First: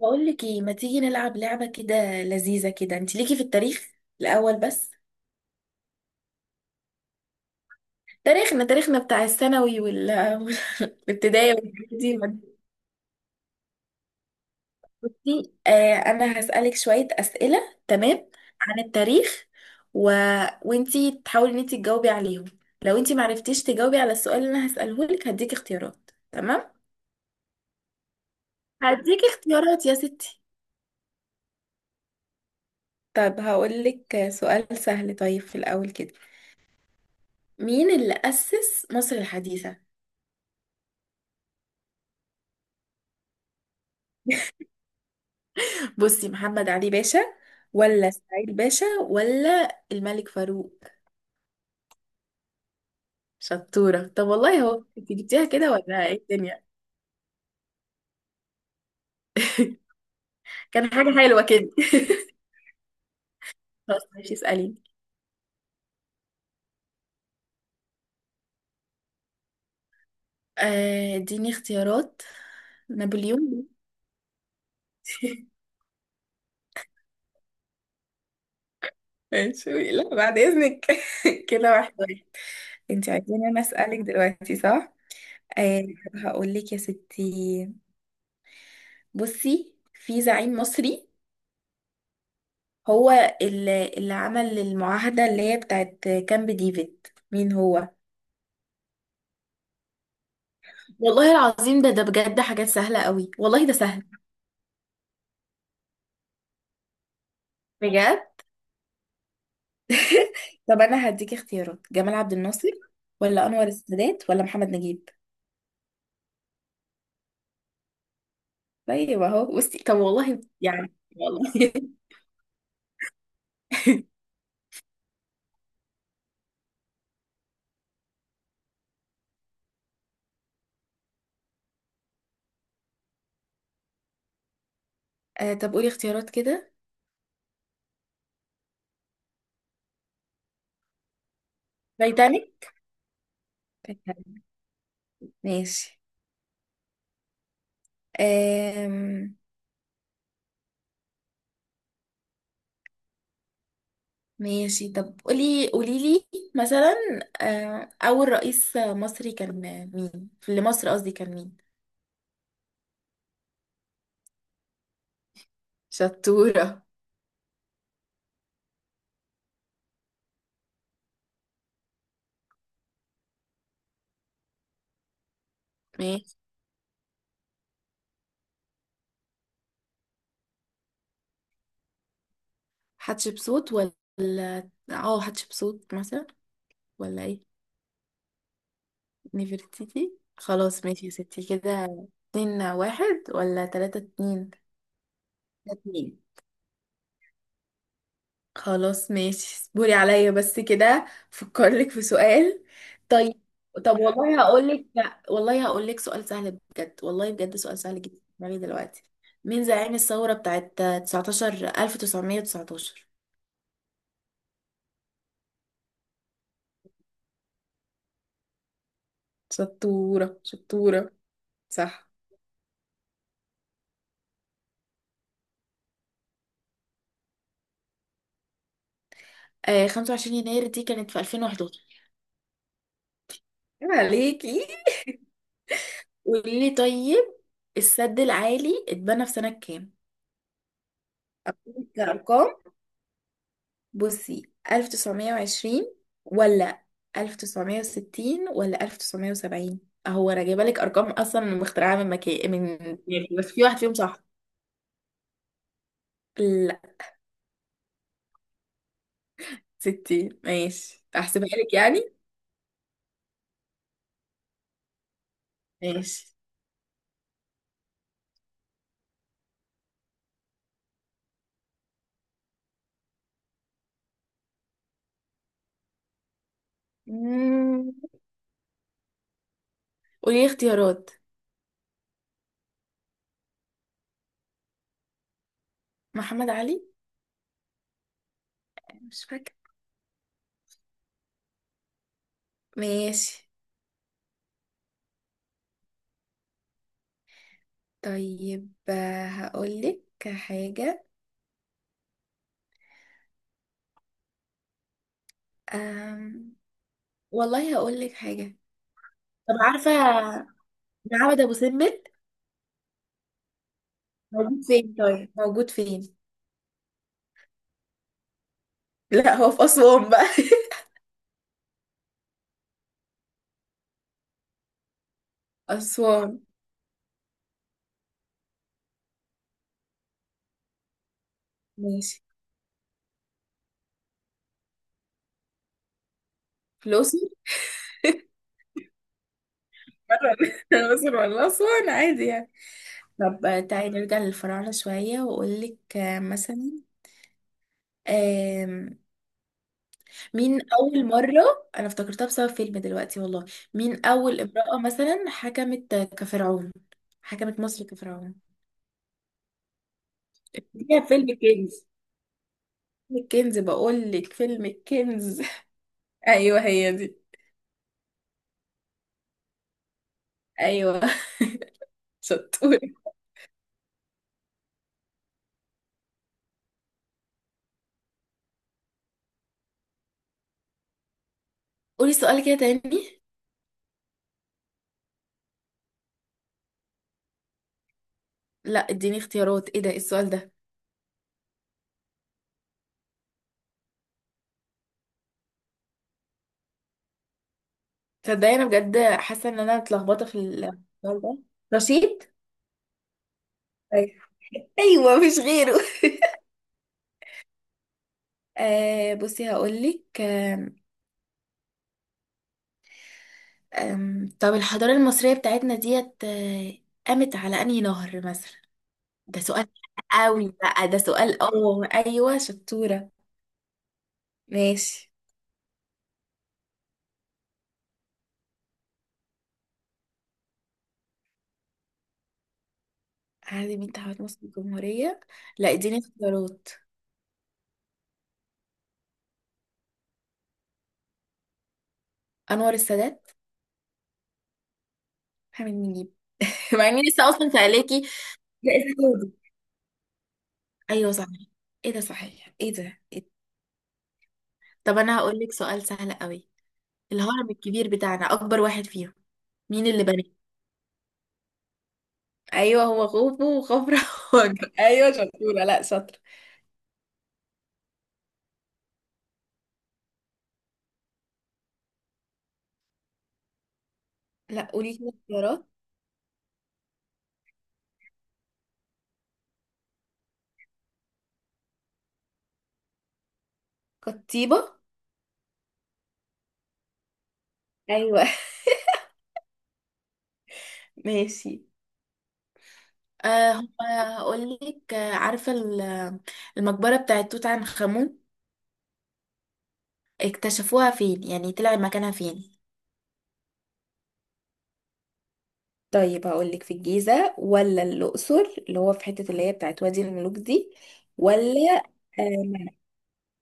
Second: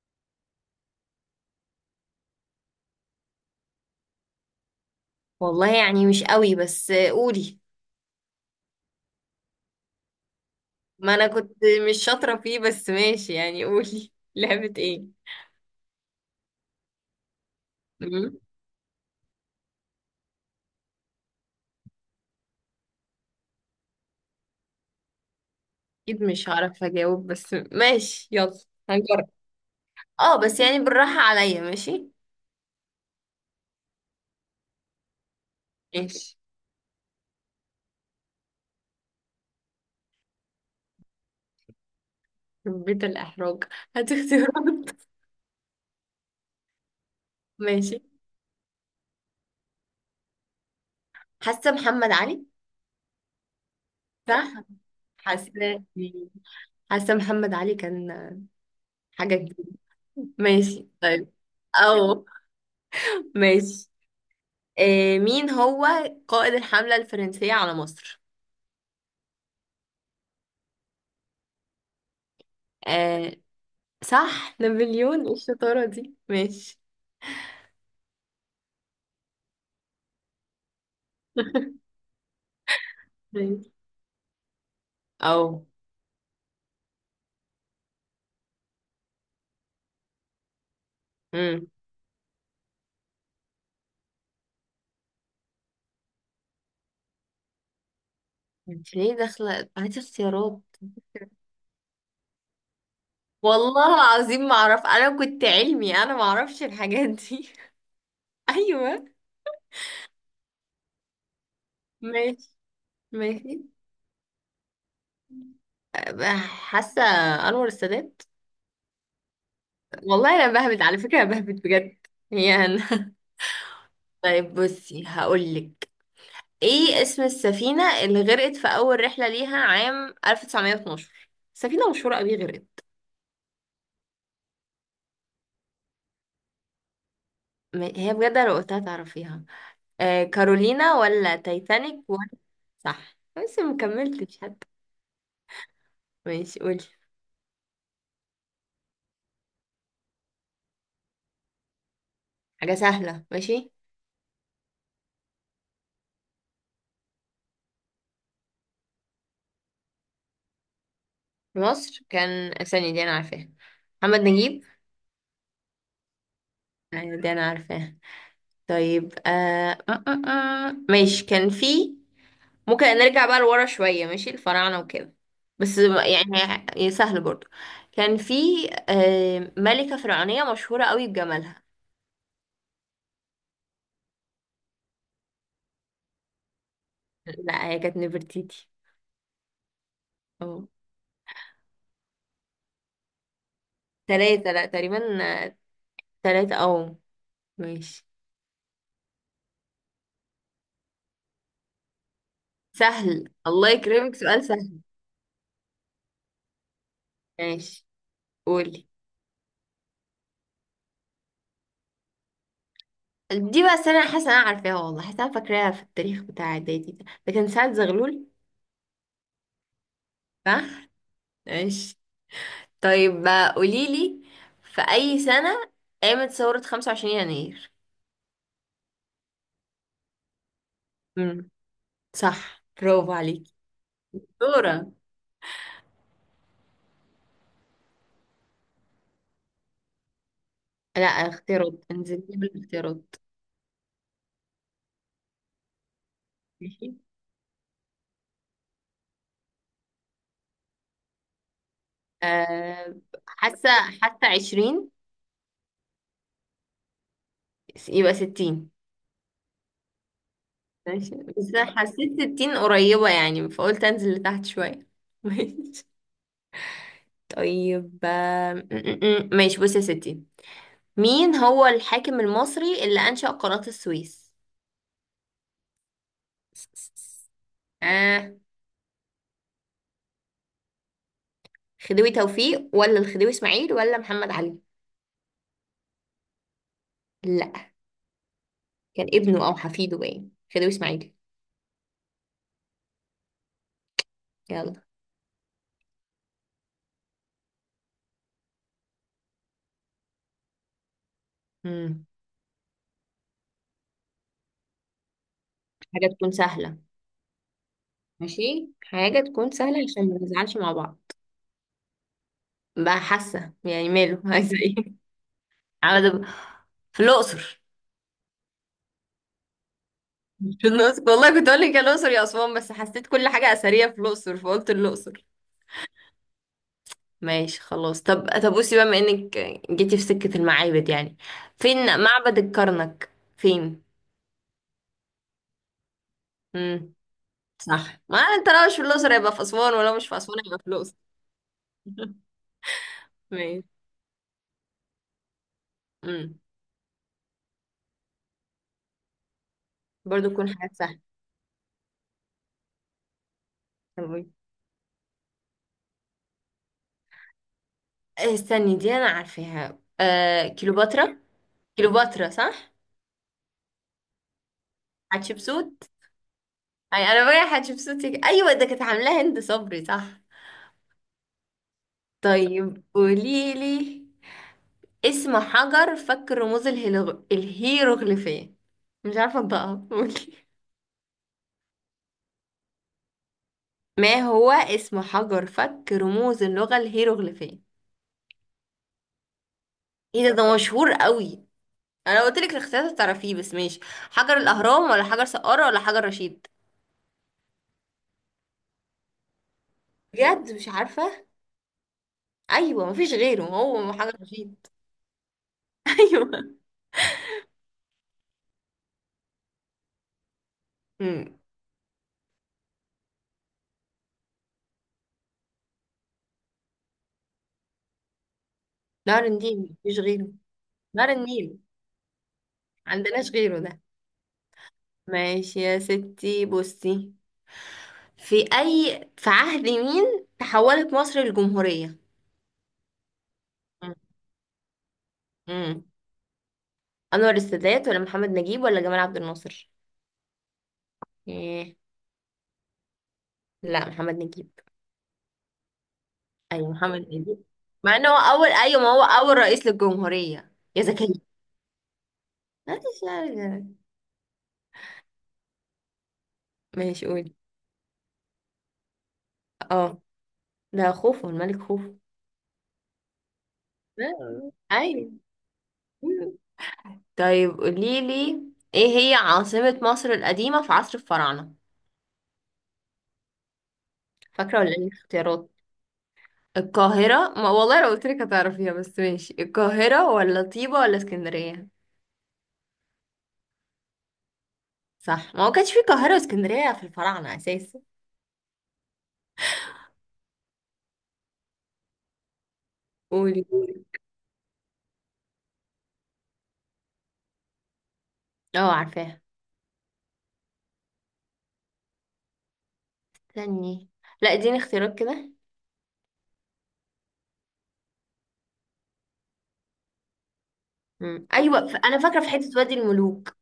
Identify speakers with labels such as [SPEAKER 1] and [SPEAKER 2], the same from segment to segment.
[SPEAKER 1] بقول لك ايه ما تيجي نلعب لعبة كده لذيذة كده. انت ليكي في التاريخ الاول بس.
[SPEAKER 2] والله يعني مش قوي بس قولي.
[SPEAKER 1] تاريخنا بتاع الثانوي وال
[SPEAKER 2] ما انا كنت
[SPEAKER 1] والابتدائي والحاجات
[SPEAKER 2] مش
[SPEAKER 1] دي
[SPEAKER 2] شاطرة فيه بس ماشي يعني قولي لعبة ايه؟
[SPEAKER 1] بصي، انا هسألك شوية أسئلة، تمام؟
[SPEAKER 2] مم.
[SPEAKER 1] عن التاريخ و... وانتي تحاولي ان انتي تجاوبي عليهم. لو انتي معرفتيش تجاوبي على السؤال اللي انا هسأله لك هديك اختيارات،
[SPEAKER 2] اكيد مش
[SPEAKER 1] تمام؟
[SPEAKER 2] هعرف اجاوب بس ماشي يلا
[SPEAKER 1] هديك
[SPEAKER 2] هنجرب.
[SPEAKER 1] اختيارات يا
[SPEAKER 2] اه
[SPEAKER 1] ستي.
[SPEAKER 2] بس يعني بالراحة عليا ماشي.
[SPEAKER 1] طب هقول لك سؤال سهل طيب في الاول كده.
[SPEAKER 2] ماشي،
[SPEAKER 1] مين اللي أسس مصر الحديثة؟
[SPEAKER 2] بيت الاحراج، هات اختيارات.
[SPEAKER 1] بصي، محمد علي باشا
[SPEAKER 2] ماشي،
[SPEAKER 1] ولا سعيد باشا ولا الملك فاروق؟
[SPEAKER 2] حاسة محمد علي.
[SPEAKER 1] شطورة. طب
[SPEAKER 2] صح،
[SPEAKER 1] والله هو انت جبتيها كده
[SPEAKER 2] حاسة،
[SPEAKER 1] ولا ايه الدنيا؟
[SPEAKER 2] حاسة محمد علي كان حاجة جديدة. ماشي
[SPEAKER 1] كان حاجة
[SPEAKER 2] طيب.
[SPEAKER 1] حلوة كده.
[SPEAKER 2] او ماشي.
[SPEAKER 1] خلاص، ماشي، اسأليني.
[SPEAKER 2] آه، مين هو قائد الحملة الفرنسية على مصر؟
[SPEAKER 1] اديني اختيارات.
[SPEAKER 2] آه
[SPEAKER 1] نابليون.
[SPEAKER 2] صح نابليون، ايه الشطارة دي، ماشي.
[SPEAKER 1] ماشي، لا بعد اذنك. كده واحد واحد. انت عايزين انا
[SPEAKER 2] طيب.
[SPEAKER 1] اسألك دلوقتي، صح؟
[SPEAKER 2] او
[SPEAKER 1] آه. هقول لك يا ستي. بصي، في زعيم مصري
[SPEAKER 2] امم،
[SPEAKER 1] هو اللي عمل المعاهدة اللي هي بتاعت كامب ديفيد. مين هو؟
[SPEAKER 2] انت ليه داخلة؟ هاتي اختيارات.
[SPEAKER 1] والله العظيم ده بجد حاجات سهلة قوي، والله ده
[SPEAKER 2] والله
[SPEAKER 1] سهل.
[SPEAKER 2] العظيم ما اعرف، انا كنت علمي، انا ما اعرفش الحاجات دي.
[SPEAKER 1] بجد؟
[SPEAKER 2] ايوه.
[SPEAKER 1] طب أنا هديك اختيارات. جمال عبد
[SPEAKER 2] ماشي
[SPEAKER 1] الناصر ولا
[SPEAKER 2] ماشي.
[SPEAKER 1] أنور السادات ولا محمد نجيب؟
[SPEAKER 2] أبقى حاسة انور السادات.
[SPEAKER 1] طيب أهو بصي، طب والله
[SPEAKER 2] والله انا بهبت
[SPEAKER 1] يعني
[SPEAKER 2] على فكرة، انا
[SPEAKER 1] والله.
[SPEAKER 2] بهبت بجد يعني. طيب بصي هقولك، ايه اسم السفينة اللي غرقت في اول رحلة ليها عام 1912؟ سفينة مشهورة قوي غرقت.
[SPEAKER 1] طب قولي اختيارات كده.
[SPEAKER 2] هي بجد لو قلتها تعرفيها. آه، كارولينا ولا تايتانيك ولا؟
[SPEAKER 1] تايتانيك.
[SPEAKER 2] صح، بس ما كملتش
[SPEAKER 1] تايتانيك.
[SPEAKER 2] حتى.
[SPEAKER 1] ماشي.
[SPEAKER 2] ماشي، قولي
[SPEAKER 1] آم...
[SPEAKER 2] حاجة سهلة. ماشي،
[SPEAKER 1] ماشي، طب قولي، قولي لي مثلا، أول رئيس مصري كان مين؟ في مصر قصدي، كان
[SPEAKER 2] في
[SPEAKER 1] مين؟
[SPEAKER 2] مصر كان؟ ثانية دي أنا عارفاها، محمد نجيب.
[SPEAKER 1] شطورة.
[SPEAKER 2] أيوة دي أنا عارفاها. طيب ماشي، كان في؟ ممكن نرجع بقى لورا شوية، ماشي الفراعنة وكده، بس
[SPEAKER 1] ماشي،
[SPEAKER 2] يعني سهل برضو. كان في ملكة فرعونية مشهورة قوي بجمالها.
[SPEAKER 1] حتشبسوت ولا حتشبسوت مثلا ولا ايه؟
[SPEAKER 2] لا، هي كانت نفرتيتي.
[SPEAKER 1] نفرتيتي،
[SPEAKER 2] اه،
[SPEAKER 1] خلاص ماشي يا ستي كده. اتنين واحد ولا تلاتة اتنين؟
[SPEAKER 2] تلاتة لا تقريبا،
[SPEAKER 1] ده اتنين.
[SPEAKER 2] تلاتة. أو ماشي.
[SPEAKER 1] خلاص ماشي، اصبري عليا بس كده، فكرلك في سؤال.
[SPEAKER 2] سهل
[SPEAKER 1] طيب.
[SPEAKER 2] الله
[SPEAKER 1] طب
[SPEAKER 2] يكرمك،
[SPEAKER 1] والله
[SPEAKER 2] سؤال سهل.
[SPEAKER 1] هقولك، لا والله هقولك سؤال سهل بجد، والله بجد سؤال
[SPEAKER 2] ماشي
[SPEAKER 1] سهل جدا يعني
[SPEAKER 2] قولي.
[SPEAKER 1] دلوقتي. مين زعيم الثورة بتاعت 19 1919؟
[SPEAKER 2] دي بقى السنة أنا حاسة أنا عارفاها، والله حاسة أنا فاكراها في التاريخ بتاع إعدادي، ده كان سعد زغلول.
[SPEAKER 1] شطورة،
[SPEAKER 2] صح؟
[SPEAKER 1] شطورة.
[SPEAKER 2] ماشي.
[SPEAKER 1] صح.
[SPEAKER 2] طيب بقى قوليلي، في أي سنة قامت ثورة 25 يناير؟
[SPEAKER 1] آه، 25 يناير دي كانت في
[SPEAKER 2] امم،
[SPEAKER 1] 2011.
[SPEAKER 2] صح برافو عليكي.
[SPEAKER 1] عيب عليكي.
[SPEAKER 2] دورة.
[SPEAKER 1] قولي لي طيب، السد العالي اتبنى في سنة كام؟
[SPEAKER 2] لا، اختيارات، انزل لي
[SPEAKER 1] كأرقام.
[SPEAKER 2] بالاختيارات.
[SPEAKER 1] بصي، 1920 ولا
[SPEAKER 2] ماشي.
[SPEAKER 1] 1960 ولا 1970؟ اهو انا جايبه لك ارقام اصلا مخترعه من مكان، من
[SPEAKER 2] أه
[SPEAKER 1] يعني، بس في
[SPEAKER 2] حاسة،
[SPEAKER 1] واحد فيهم
[SPEAKER 2] حاسة
[SPEAKER 1] صح.
[SPEAKER 2] 20.
[SPEAKER 1] لا.
[SPEAKER 2] يبقى 60.
[SPEAKER 1] 60، ماشي،
[SPEAKER 2] ماشي،
[SPEAKER 1] احسبها
[SPEAKER 2] بس
[SPEAKER 1] لك
[SPEAKER 2] أنا
[SPEAKER 1] يعني.
[SPEAKER 2] حسيت التين قريبة يعني فقلت انزل لتحت شوية. ماشي.
[SPEAKER 1] ماشي.
[SPEAKER 2] طيب آم، م- م- م. ماشي بصي يا ستي، مين هو الحاكم المصري اللي أنشأ قناة السويس؟
[SPEAKER 1] مم.
[SPEAKER 2] آه،
[SPEAKER 1] قولي لي اختيارات.
[SPEAKER 2] خديوي توفيق ولا الخديوي إسماعيل ولا محمد علي؟
[SPEAKER 1] محمد علي.
[SPEAKER 2] لا، كان
[SPEAKER 1] مش
[SPEAKER 2] ابنه أو
[SPEAKER 1] فاكره،
[SPEAKER 2] حفيده باين، خديوي إسماعيل.
[SPEAKER 1] ماشي.
[SPEAKER 2] يلا.
[SPEAKER 1] طيب هقولك حاجة.
[SPEAKER 2] مم. حاجة تكون
[SPEAKER 1] أم...
[SPEAKER 2] سهلة.
[SPEAKER 1] والله هقولك حاجة.
[SPEAKER 2] ماشي حاجة تكون
[SPEAKER 1] طب
[SPEAKER 2] سهلة
[SPEAKER 1] عارفة
[SPEAKER 2] عشان ما نزعلش مع بعض.
[SPEAKER 1] معبد أبو سمبل
[SPEAKER 2] بقى حاسة يعني ماله. عايزة
[SPEAKER 1] موجود
[SPEAKER 2] ايه؟
[SPEAKER 1] فين؟ طيب موجود
[SPEAKER 2] عاوزة
[SPEAKER 1] فين؟
[SPEAKER 2] أبقى- في الأقصر.
[SPEAKER 1] لا، هو في أسوان بقى.
[SPEAKER 2] في الأقصر والله، كنت أقول لك يا الأقصر يا أسوان، بس حسيت كل حاجة أثرية في الأقصر فقلت الأقصر.
[SPEAKER 1] أسوان.
[SPEAKER 2] ماشي خلاص. طب بصي بقى، بما إنك جيتي في سكة المعابد يعني، فين
[SPEAKER 1] ماشي.
[SPEAKER 2] معبد الكرنك، فين؟
[SPEAKER 1] في
[SPEAKER 2] امم،
[SPEAKER 1] الأقصر
[SPEAKER 2] صح، ما أنت لو مش في الأقصر يبقى في أسوان، ولو مش في
[SPEAKER 1] مرة.
[SPEAKER 2] أسوان يبقى في الأقصر.
[SPEAKER 1] الأقصر ولا أسوان عادي يعني. طب
[SPEAKER 2] ماشي.
[SPEAKER 1] تعالي نرجع للفراعنة شوية وأقولك
[SPEAKER 2] امم،
[SPEAKER 1] مثلا. آم،
[SPEAKER 2] برضه تكون
[SPEAKER 1] مين
[SPEAKER 2] حاجات سهلة.
[SPEAKER 1] أول مرة أنا افتكرتها بسبب فيلم دلوقتي، والله.
[SPEAKER 2] طب
[SPEAKER 1] مين
[SPEAKER 2] قولي.
[SPEAKER 1] أول امرأة مثلا حكمت كفرعون، حكمت مصر
[SPEAKER 2] آه،
[SPEAKER 1] كفرعون؟
[SPEAKER 2] استني دي أنا عارفاها، آه
[SPEAKER 1] هي
[SPEAKER 2] كيلوباترا.
[SPEAKER 1] فيلم الكنز.
[SPEAKER 2] كيلوباترا صح.
[SPEAKER 1] فيلم الكنز، بقول لك فيلم الكنز.
[SPEAKER 2] حتشبسوت.
[SPEAKER 1] ايوه هي
[SPEAKER 2] أي،
[SPEAKER 1] دي.
[SPEAKER 2] أنا بقى حتشبسوت، أيوة ده كانت عاملاها هند صبري، صح.
[SPEAKER 1] ايوه، شطوره.
[SPEAKER 2] طيب قوليلي، اسم حجر فك رموز الهيروغليفية؟ مش عارفة انطقها، قولي.
[SPEAKER 1] قولي سؤال كده تاني.
[SPEAKER 2] ما هو اسم حجر فك رموز اللغة الهيروغليفية؟
[SPEAKER 1] لا اديني اختيارات، ايه ده، إيه
[SPEAKER 2] ايه
[SPEAKER 1] السؤال
[SPEAKER 2] ده،
[SPEAKER 1] ده؟
[SPEAKER 2] ده مشهور قوي، انا قلت لك الاختيارات تعرفيه، بس ماشي، حجر الاهرام ولا حجر سقارة ولا حجر رشيد؟
[SPEAKER 1] تصدقي انا بجد حاسه ان انا اتلخبطه في
[SPEAKER 2] بجد مش
[SPEAKER 1] السؤال
[SPEAKER 2] عارفة.
[SPEAKER 1] ده. رشيد.
[SPEAKER 2] ايوه، مفيش غيره، هو حجر
[SPEAKER 1] أيوة.
[SPEAKER 2] رشيد.
[SPEAKER 1] ايوه مش غيره.
[SPEAKER 2] ايوه.
[SPEAKER 1] بصي هقولك. آم،
[SPEAKER 2] امم،
[SPEAKER 1] آم، طب الحضارة المصرية بتاعتنا ديت، قامت على أنهي نهر مثلا؟
[SPEAKER 2] نهر
[SPEAKER 1] ده
[SPEAKER 2] النيل،
[SPEAKER 1] سؤال
[SPEAKER 2] مفيش غيره.
[SPEAKER 1] قوي بقى، ده
[SPEAKER 2] نهر
[SPEAKER 1] سؤال.
[SPEAKER 2] النيل،
[SPEAKER 1] اه ايوه شطورة.
[SPEAKER 2] عندناش غيره ده.
[SPEAKER 1] ماشي.
[SPEAKER 2] ماشي يا ستي. بصي، في أي، في عهد مين تحولت مصر للجمهورية؟
[SPEAKER 1] عادل امين تعهد مصر الجمهورية. لا
[SPEAKER 2] امم،
[SPEAKER 1] اديني اختيارات.
[SPEAKER 2] أنور السادات ولا محمد نجيب ولا جمال عبد الناصر؟ إيه.
[SPEAKER 1] انور السادات.
[SPEAKER 2] لا، محمد نجيب.
[SPEAKER 1] محمد نجيب.
[SPEAKER 2] أيوة
[SPEAKER 1] مع
[SPEAKER 2] محمد
[SPEAKER 1] اني لسه
[SPEAKER 2] نجيب،
[SPEAKER 1] اصلا
[SPEAKER 2] مع
[SPEAKER 1] سألاكي.
[SPEAKER 2] إن هو أول،
[SPEAKER 1] لا
[SPEAKER 2] أيوة ما هو
[SPEAKER 1] السعودي.
[SPEAKER 2] أول رئيس للجمهورية يا
[SPEAKER 1] ايوه
[SPEAKER 2] زكية.
[SPEAKER 1] صحيح. ايه ده، صحيح، ايه ده،
[SPEAKER 2] ماشي
[SPEAKER 1] إيه ده؟
[SPEAKER 2] يعني.
[SPEAKER 1] طب انا هقول لك سؤال سهل قوي.
[SPEAKER 2] ماشي قولي.
[SPEAKER 1] الهرم الكبير بتاعنا، اكبر واحد فيهم، مين
[SPEAKER 2] اه،
[SPEAKER 1] اللي بناه؟
[SPEAKER 2] ده خوفو، الملك خوفو.
[SPEAKER 1] ايوه، هو خوفو وخفرع.
[SPEAKER 2] آه،
[SPEAKER 1] وجع.
[SPEAKER 2] أيوة.
[SPEAKER 1] ايوه شطوره، لا شاطره.
[SPEAKER 2] مم. طيب قوليلي، إيه هي عاصمة مصر القديمة في عصر الفراعنة؟ فاكرة
[SPEAKER 1] لا
[SPEAKER 2] ولا إيه
[SPEAKER 1] قولي كده
[SPEAKER 2] الاختيارات؟
[SPEAKER 1] اختيارات.
[SPEAKER 2] القاهرة، ما والله لو قلت لك هتعرفيها، بس ماشي، القاهرة ولا طيبة ولا اسكندرية؟
[SPEAKER 1] قطيبه.
[SPEAKER 2] صح، ما هو كانش في القاهرة واسكندرية في الفراعنة أساسا.
[SPEAKER 1] ايوه. ماشي.
[SPEAKER 2] قولي
[SPEAKER 1] أه
[SPEAKER 2] قولي.
[SPEAKER 1] هقول لك. عارفه المقبره بتاعت توت عنخ امون
[SPEAKER 2] اه عارفاها.
[SPEAKER 1] اكتشفوها فين، يعني طلع مكانها فين؟
[SPEAKER 2] استني، لا اديني اختيارات كده.
[SPEAKER 1] طيب هقولك، في الجيزة ولا الأقصر اللي هو في حتة اللي هي بتاعت وادي الملوك دي
[SPEAKER 2] مم. ايوه
[SPEAKER 1] ولا
[SPEAKER 2] انا فاكره في حته
[SPEAKER 1] آه،
[SPEAKER 2] وادي الملوك.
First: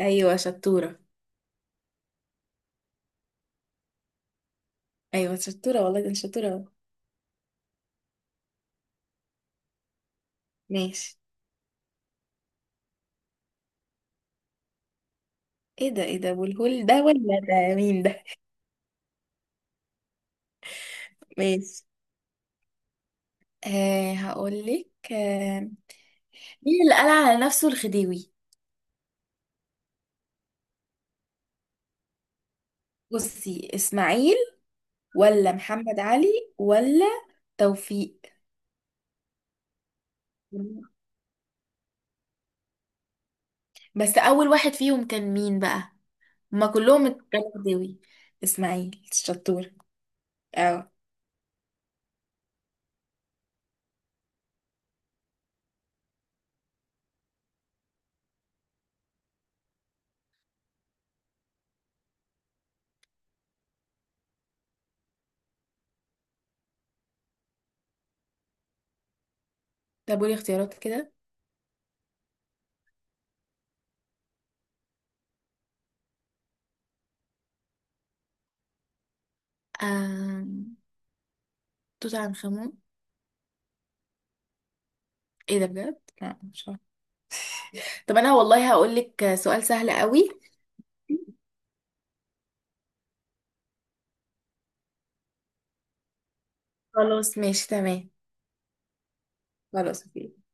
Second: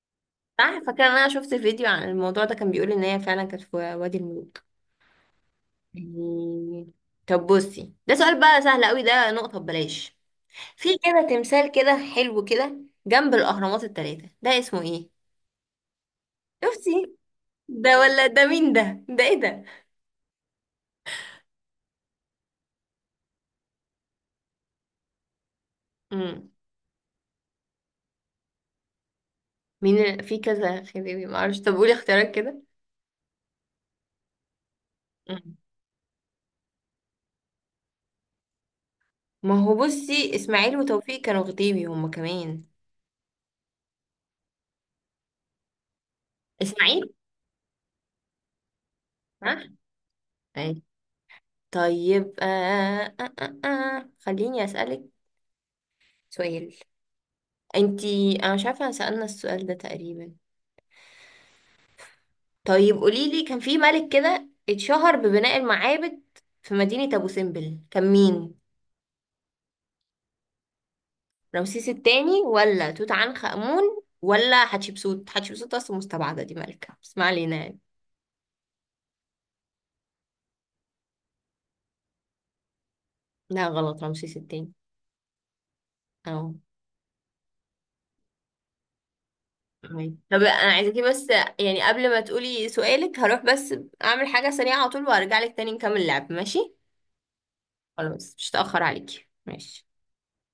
[SPEAKER 1] ايوه
[SPEAKER 2] صح،
[SPEAKER 1] شطورة.
[SPEAKER 2] فاكره ان انا شفت فيديو عن الموضوع ده، كان بيقول ان هي فعلا كانت في وادي الملوك.
[SPEAKER 1] أيوة شطورة، والله ده أنا شطورة أهو.
[SPEAKER 2] مم. طب بصي، ده سؤال بقى سهل قوي، ده نقطه ببلاش، في
[SPEAKER 1] ماشي.
[SPEAKER 2] كده تمثال كده حلو كده جنب الاهرامات الثلاثه، ده اسمه ايه؟
[SPEAKER 1] ايه ده، ايه ده، أبو الهول ده
[SPEAKER 2] شفتي،
[SPEAKER 1] ولا ده،
[SPEAKER 2] ده
[SPEAKER 1] مين ده؟
[SPEAKER 2] ولا ده، مين ده، ده ايه ده.
[SPEAKER 1] ماشي. هقولك. آه،
[SPEAKER 2] امم،
[SPEAKER 1] مين اللي قال على نفسه الخديوي؟
[SPEAKER 2] مين في كذا خديوي، ما اعرفش، طب قولي اختيارات كده.
[SPEAKER 1] بصي، إسماعيل ولا
[SPEAKER 2] مم.
[SPEAKER 1] محمد علي ولا توفيق؟
[SPEAKER 2] ما هو بصي، اسماعيل وتوفيق كانوا خديوي هما كمان.
[SPEAKER 1] بس اول واحد فيهم كان مين بقى؟ هما كلهم
[SPEAKER 2] اسماعيل.
[SPEAKER 1] اتجابوا غداوي. اسماعيل.
[SPEAKER 2] ها.
[SPEAKER 1] شطور.
[SPEAKER 2] أي.
[SPEAKER 1] اه.
[SPEAKER 2] طيب خليني اسالك سؤال. انتي انا مش عارفه أنا سالنا السؤال ده تقريبا. طيب قولي لي، كان في ملك كده اتشهر ببناء المعابد في مدينه ابو سمبل، كان مين؟
[SPEAKER 1] طب قولي اختيارات كده.
[SPEAKER 2] رمسيس التاني ولا توت عنخ آمون ولا حتشبسوت؟ حتشبسوت أصلا مستبعدة دي ملكة، بس ما علينا يعني.
[SPEAKER 1] آم، توت عنخ امون.
[SPEAKER 2] لا غلط، رمسيس التاني.
[SPEAKER 1] ايه ده بجد، لا
[SPEAKER 2] أهو.
[SPEAKER 1] مش عارفه. طب انا والله هقول لك سؤال سهل
[SPEAKER 2] تمام.
[SPEAKER 1] قوي.
[SPEAKER 2] طب أنا عايزاكي بس يعني، قبل ما تقولي سؤالك، هروح بس أعمل حاجة سريعة على طول وأرجع لك تاني نكمل اللعب، ماشي؟
[SPEAKER 1] خلاص ماشي، تمام.
[SPEAKER 2] خلاص مش هتأخر عليكي، ماشي.
[SPEAKER 1] خلاص.